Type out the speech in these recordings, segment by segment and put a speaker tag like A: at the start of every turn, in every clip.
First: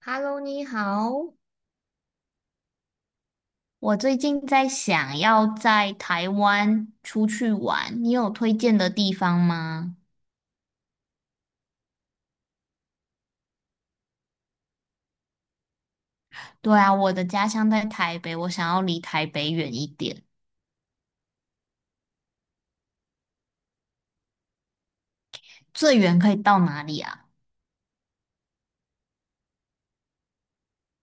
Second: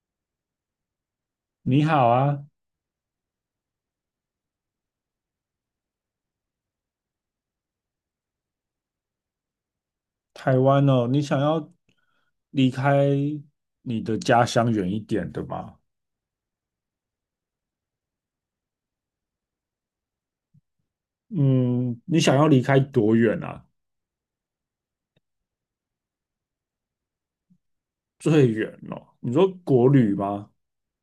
A: Hello，你好。
B: 你好啊，
A: 我最近在想要在台湾出去玩，你有推荐的地方吗？
B: 台湾哦，你想要离开你的家乡远一点的吗？
A: 对啊，我的家乡在台北，我想要离台北远一点。
B: 嗯，你想要离开多远啊？
A: 最远可以到哪里啊？
B: 最远哦，你说国旅吗？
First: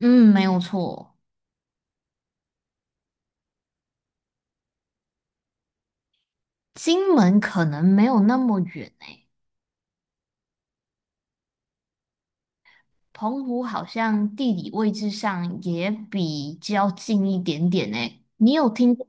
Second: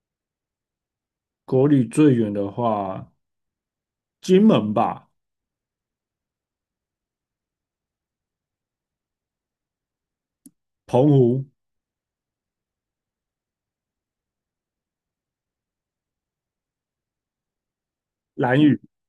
A: 嗯，没有错。
B: 国旅最远的话，金门吧，
A: 金门可能没有那么远诶，
B: 澎湖、
A: 澎湖好像地理位置上也比较近一点点诶。你
B: 兰
A: 有
B: 屿，
A: 听过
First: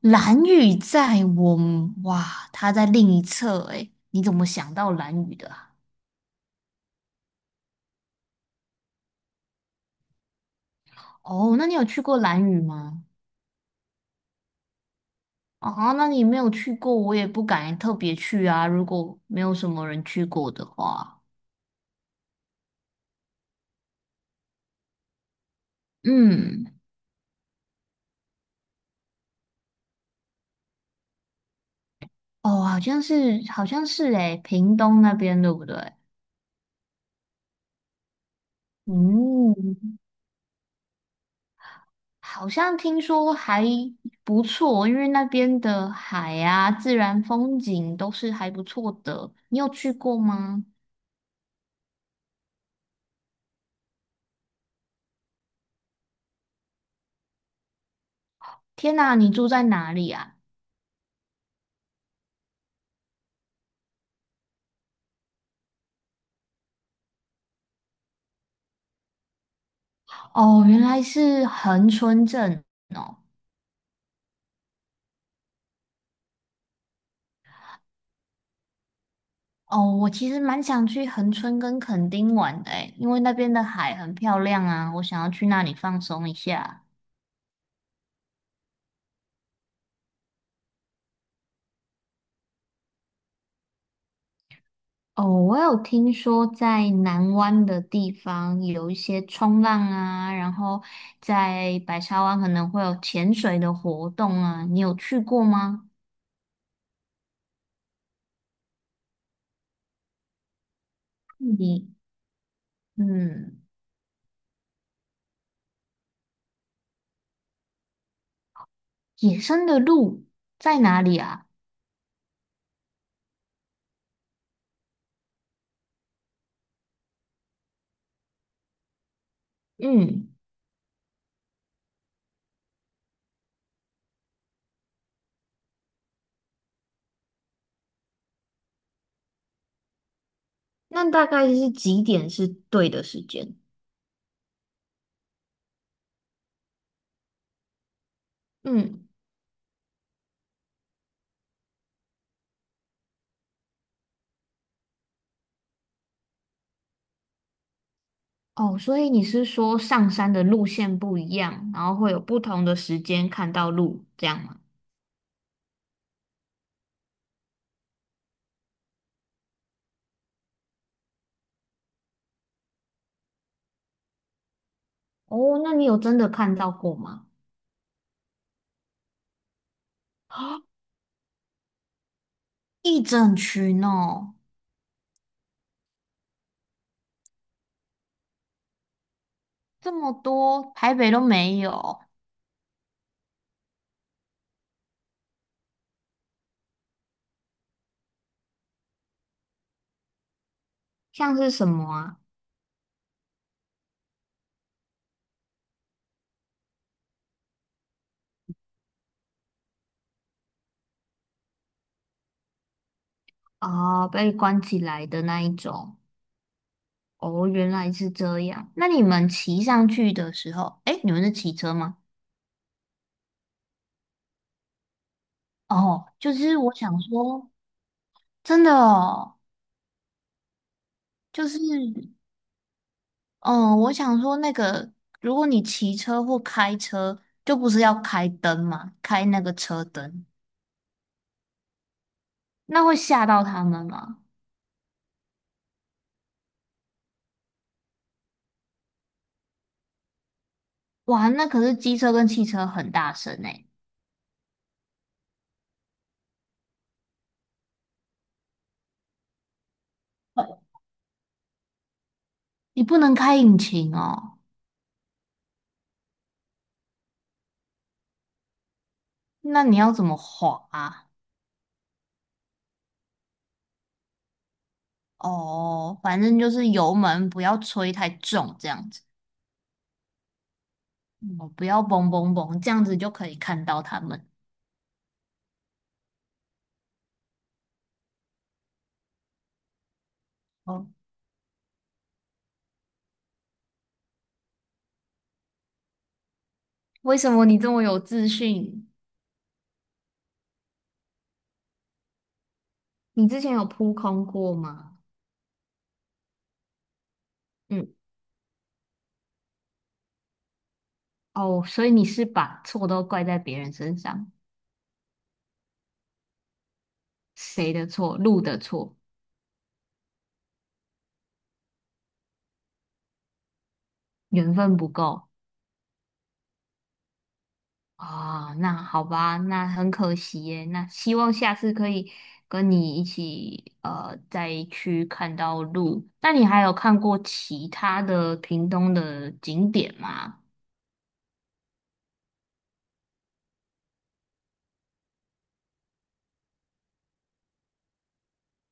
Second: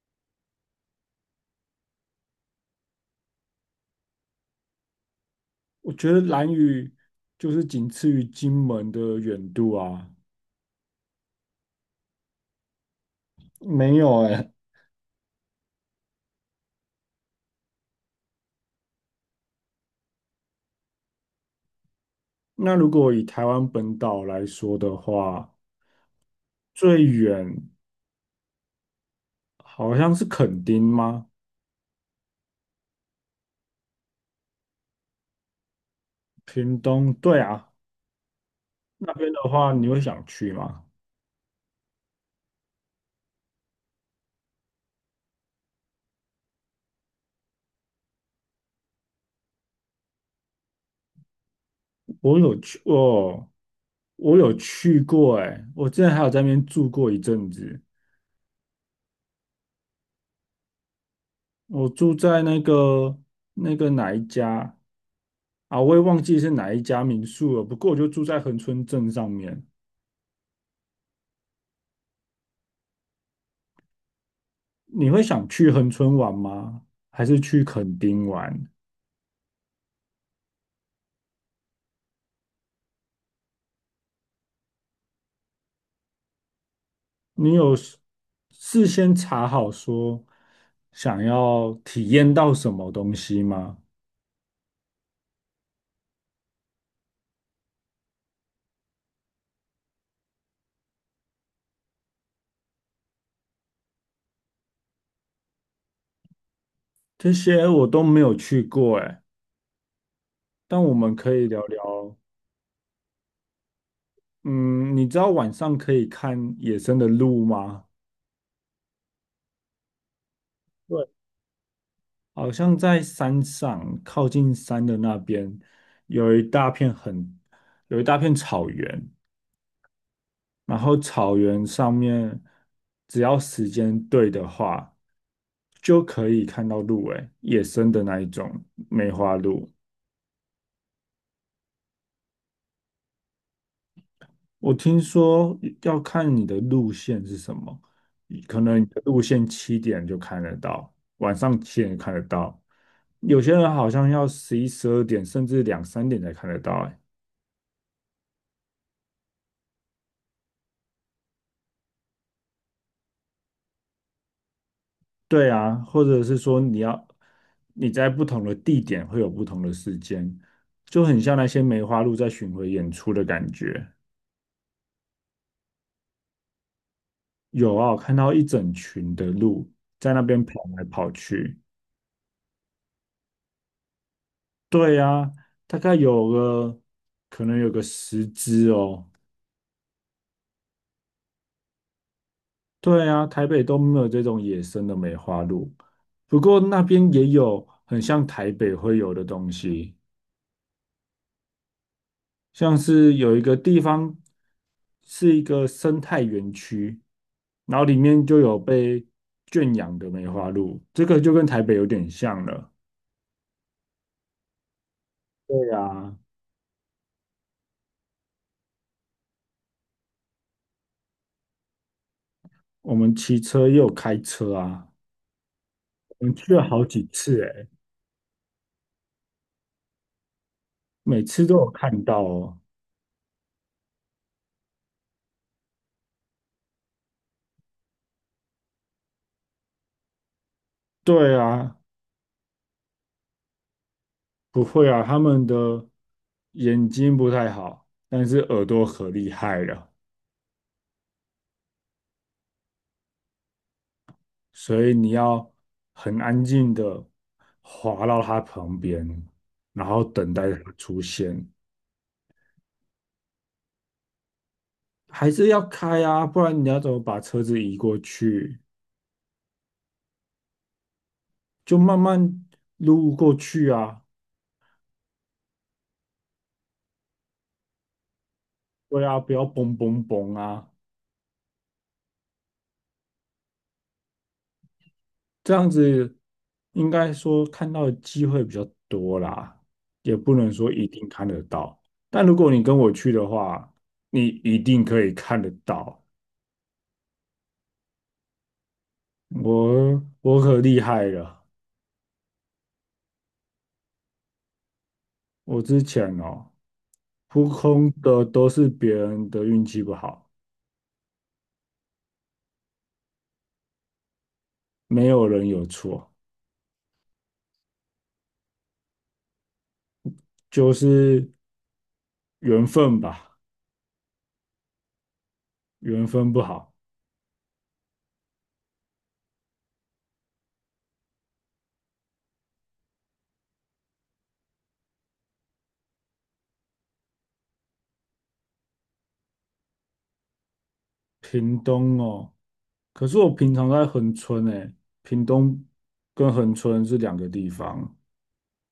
A: 兰屿在我们，哇，他在另一侧诶，你怎么想到兰屿的啊？
B: 我觉得兰屿就是仅次于金门的远度啊。
A: 哦，那你有去过兰屿吗？
B: 没有哎，
A: 啊，那你没有去过，我也不敢特别去啊。如果没有什么人去过的话，
B: 那如果以台湾本岛来说的话，
A: 嗯。
B: 最远好像是垦丁吗？
A: 哦，好像是，好像是诶，屏东那边对不对？
B: 屏东，对啊，那边的话，
A: 嗯，
B: 你会想去吗？
A: 好像听说还不错，因为那边的海啊、自然风景都是还不错的。你有去过吗？
B: 我有去，哦，我有去过、欸，哎，我之前还有在那边住过一阵子，
A: 天哪，你住在哪里啊？
B: 我住在那个哪一家啊，我也忘记是哪一家民宿了，不过我就住在恒春镇上面。
A: 哦，原来是恒春镇哦。
B: 你会想去恒春玩吗？还是去垦丁玩？
A: 哦，我其实蛮想去恒春跟垦丁玩的诶，因为那边的海很漂亮啊，我想要去那里放松一下。
B: 你有事先查好说想要体验到什么东西吗？
A: 哦，我有听说在南湾的地方有一些冲浪啊，然后在白沙湾可能会有潜水的活动啊，你有去过吗？
B: 这些我都没有去过哎，但我们可以聊
A: 你
B: 聊。
A: 嗯，
B: 嗯，你知道晚上可以看野生的鹿吗？
A: 野生的鹿在哪
B: 对，
A: 里啊？
B: 好像在山上，靠近山的那边有一大片很有一大片草原，
A: 嗯，
B: 然后草原上面只要时间对的话，就可以看到鹿哎，野生的那一种梅花鹿。
A: 那大概是几点是对的时间？
B: 我听说要看你的路线是什么，可能你的
A: 嗯。
B: 路线七点就看得到，晚上七点看得到，有些人好像要十一、十二点，甚至两三点才看得到。哎，
A: 哦，所以你是说上山的路线不一样，然后会有不同的时间看到鹿，这样吗？
B: 对啊，或者是说你在不同的地点会有不同的时间，就很像那些梅花鹿在巡回演出的感觉。
A: 哦，那你有真的看到过吗？
B: 有啊，我看到一整群的鹿在那 边跑
A: 啊，
B: 来跑去。
A: 一整群哦，
B: 对呀，大概有个可能有个十只哦。
A: 这么多，台北都没有。
B: 对啊，台北都没有这种野生的梅花鹿，不过那边也有很像台北会有的东西，
A: 像是什么啊？
B: 像是有一个地方是一个生态园区，然后里面就有被圈养的梅花鹿，这个就跟台北有点像了。
A: 啊，被关起来的那一
B: 对
A: 种。
B: 啊，
A: 哦，原来是这样。那你们骑上去的时候，诶，你们是骑车吗？
B: 我们骑车又有开车啊，
A: 哦，
B: 我
A: 就
B: 们去
A: 是
B: 了
A: 我
B: 好
A: 想
B: 几次
A: 说，
B: 诶，
A: 真的哦，
B: 每次
A: 就
B: 都
A: 是。
B: 有看到哦。
A: 嗯，我想说那个，如果你骑车或开车，就不是要开灯嘛，开那个车灯，
B: 对啊，
A: 那会吓到他们吗？
B: 不会啊，他们的眼睛不太好，但是耳朵可厉害了，
A: 哇，那可是机车跟汽车很大声诶。
B: 所以你要很安静的滑到它旁边，然后等待它出现，
A: 你不能开引擎哦？
B: 还是要开啊，不然你要怎么把车子移过去？
A: 那你要怎么滑啊？
B: 就慢慢撸过去啊，
A: 哦，反正就是油门不要吹太重，这样子。
B: 对啊，不要嘣嘣嘣啊。
A: 哦，不要嘣嘣嘣，这样子就可以看到他们。
B: 这样子应该说看到的机会比较多啦，也不能说一
A: 哦，
B: 定看得到。但如果你跟我去的话，你一定可以看得到。
A: 为什么你这么有自信？
B: 我可厉害了，
A: 你之前有扑空过吗？
B: 我之前哦，扑空的都是别人的运气不好，
A: 哦，所以你是把错都怪在别人身上。
B: 没有人有错，
A: 谁的错？路的错，
B: 就是缘分吧，
A: 缘分不够
B: 缘分不好。
A: 啊。那好吧，那很可惜耶。那希望下次可以跟你一起再去看到鹿。那你还有看过其他的屏东的景点吗？
B: 屏东哦，可是我平常在恒春诶，屏东跟恒春是两个地方。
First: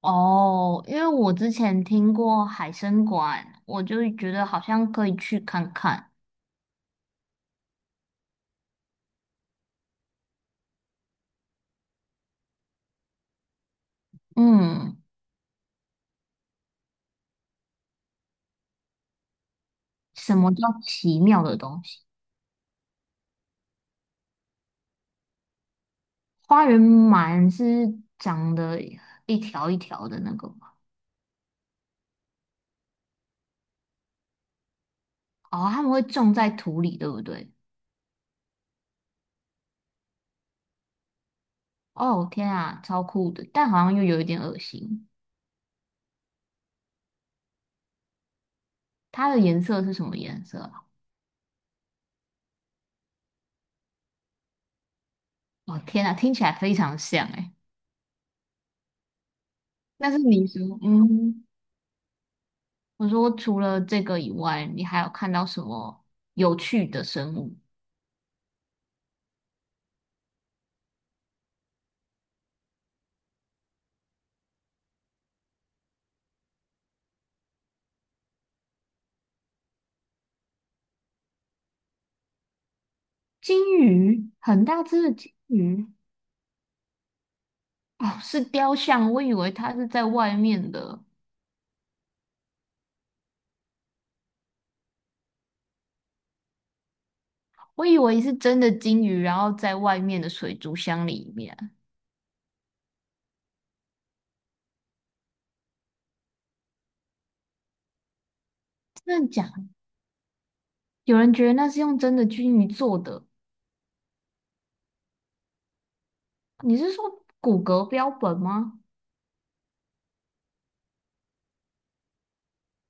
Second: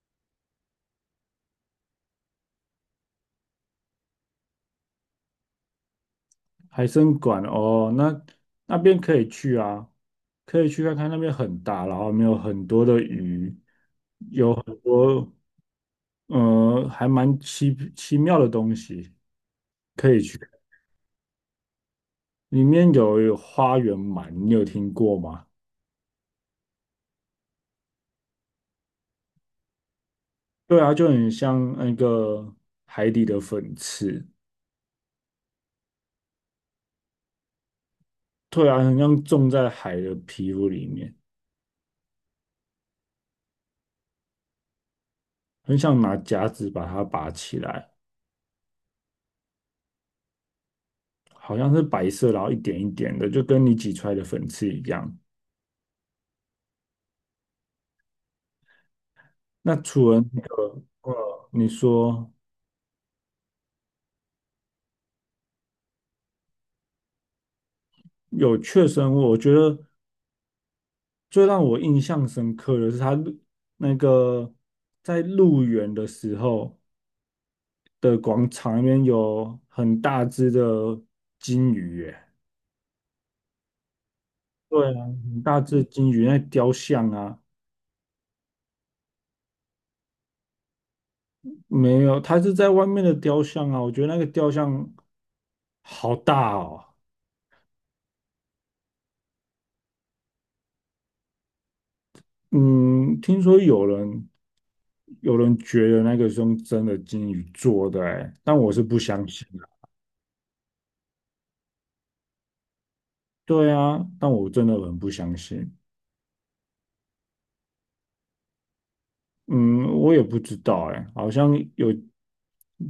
A: 哦，因为我之前听过海参馆，我就觉得好像可以去看看。
B: 海参馆哦，那边可以去啊，可以去看看，那边很大，然后没有很多的鱼，
A: 嗯，
B: 还蛮奇奇妙的东西可以
A: 什
B: 去。
A: 么叫奇妙的东西？
B: 里面有花园鳗，你有听过吗？
A: 花园满是长得一条一条的那个吗？
B: 对啊，就很像那个海底的粉刺，
A: 哦，他们会种在土里，对不对？
B: 对啊，很像种在海的皮肤里面，
A: 哦，天啊，超酷的，但好像又有一点恶心。
B: 很想拿夹子把它拔起来，
A: 它的颜色是什么颜色啊？
B: 好像是白色，然后一点一点的，就跟你挤出来的粉刺一样。
A: 哦，天啊，听起来非常像诶。
B: 那除
A: 但是
B: 了那
A: 你说，
B: 个，
A: 嗯，
B: 你说
A: 我说除了这个以外，你还有看到什么有趣的生物？
B: 有确生物，我觉得最让我印象深刻的是他入那个在入园的时候的广场里面有很大只的金鱼耶，
A: 金鱼，很大
B: 对
A: 只
B: 啊，
A: 的金
B: 很大只的
A: 鱼。
B: 金鱼，那雕像啊，
A: 哦，是雕像，我以为它是在外面的。
B: 没有，它是在外面的雕像啊，我觉得那个雕像好大哦，
A: 我以为是真的金鱼，然后在外面的水族箱里面。
B: 嗯，听说有人觉得那个是用真的金鱼做的、欸，但我是不
A: 真
B: 相
A: 的假
B: 信
A: 的？
B: 的。
A: 有人觉得那是用真的金鱼做的，
B: 对啊，但我真的很不相信。
A: 你是说骨骼标本吗？
B: 嗯，我也不知道、欸，哎，好像有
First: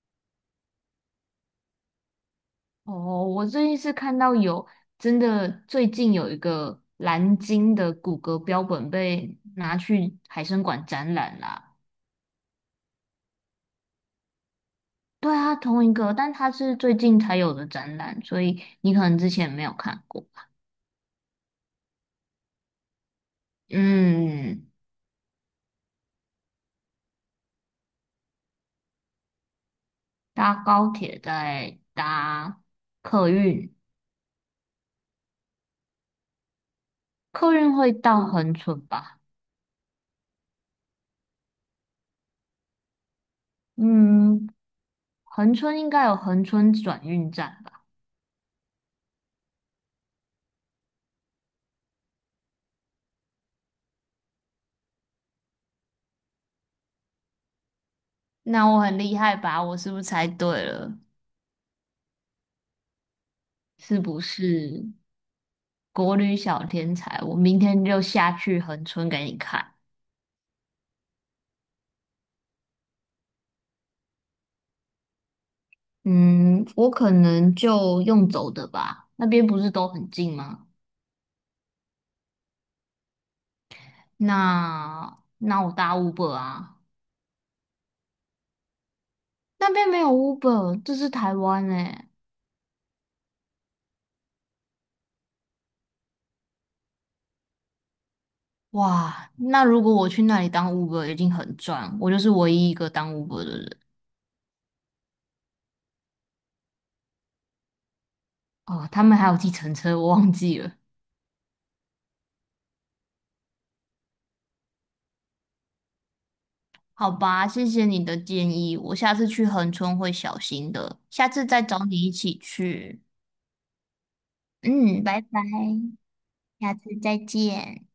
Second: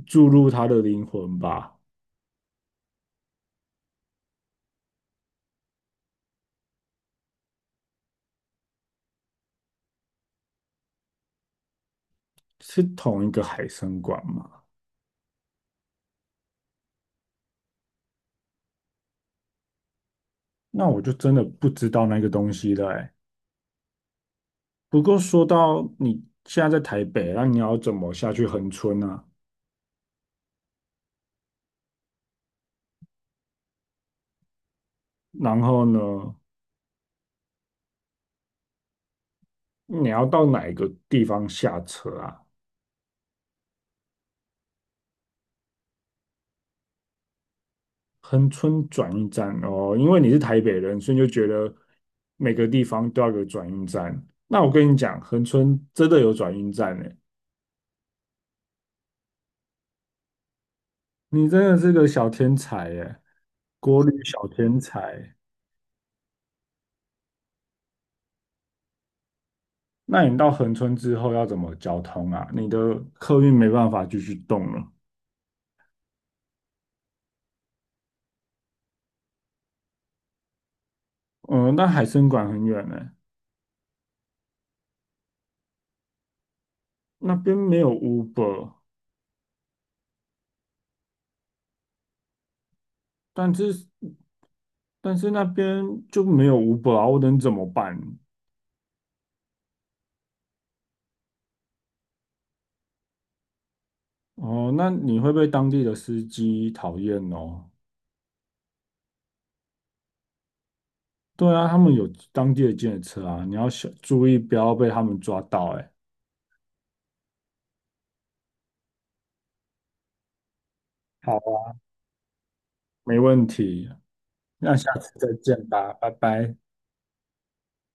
B: 注入它的灵魂吧？
A: 哦，我最近是看到有真的，最近有一个蓝鲸的骨骼标本被拿去海参馆展览啦。
B: 是同一个海参馆吗？
A: 对啊，同一个，但它是最近才有的展览，所以你可能之前没有看过。
B: 那我就真的不知道那个东西了、欸。
A: 嗯，
B: 不过说到你现在在台北，那你要怎么下去恒村啊？
A: 搭高铁再搭客运。
B: 然后呢，
A: 客运会到恒春吧？
B: 你要到哪一个地方下车啊？
A: 嗯，恒春应该有恒春转运站吧？
B: 恒春转运站哦，因为你是台北人，所以就觉得每个地方都要有转运站。那我跟你讲，恒春真的有转运站呢，
A: 那我很厉害吧？我是不是猜对了？
B: 你真的是个小天才耶，
A: 是
B: 国旅
A: 不
B: 小天
A: 是
B: 才。
A: 国旅小天才？我明天就下去恒春给你看。
B: 那你到恒春之后要怎么交通啊？你的客运没办法继续动了。
A: 嗯，我可能就用走的吧，那边不是都很近吗？
B: 嗯，那海参馆很远呢，
A: 那那我搭 Uber 啊，
B: 那边没有 Uber，
A: 那边没有 Uber，这是台湾诶。
B: 但是但是那边就没有 Uber 啊，我能怎么办？
A: 哇，那如果我去那里当 Uber 已经很赚，我就是唯一一个当 Uber 的人。
B: 哦，那你会被当地的司机讨厌哦？
A: 哦，他们还有计程车，我忘记了。
B: 对啊，他们有当地的检车啊，你要小注意，不要被他们抓到。哎，
A: 好吧，谢谢你的建议，我下次去恒春会小心的，下次
B: 好，
A: 再找你一起去。
B: 没问题，那下
A: 嗯，
B: 次
A: 拜
B: 再
A: 拜，
B: 见吧，拜拜。
A: 下次再见。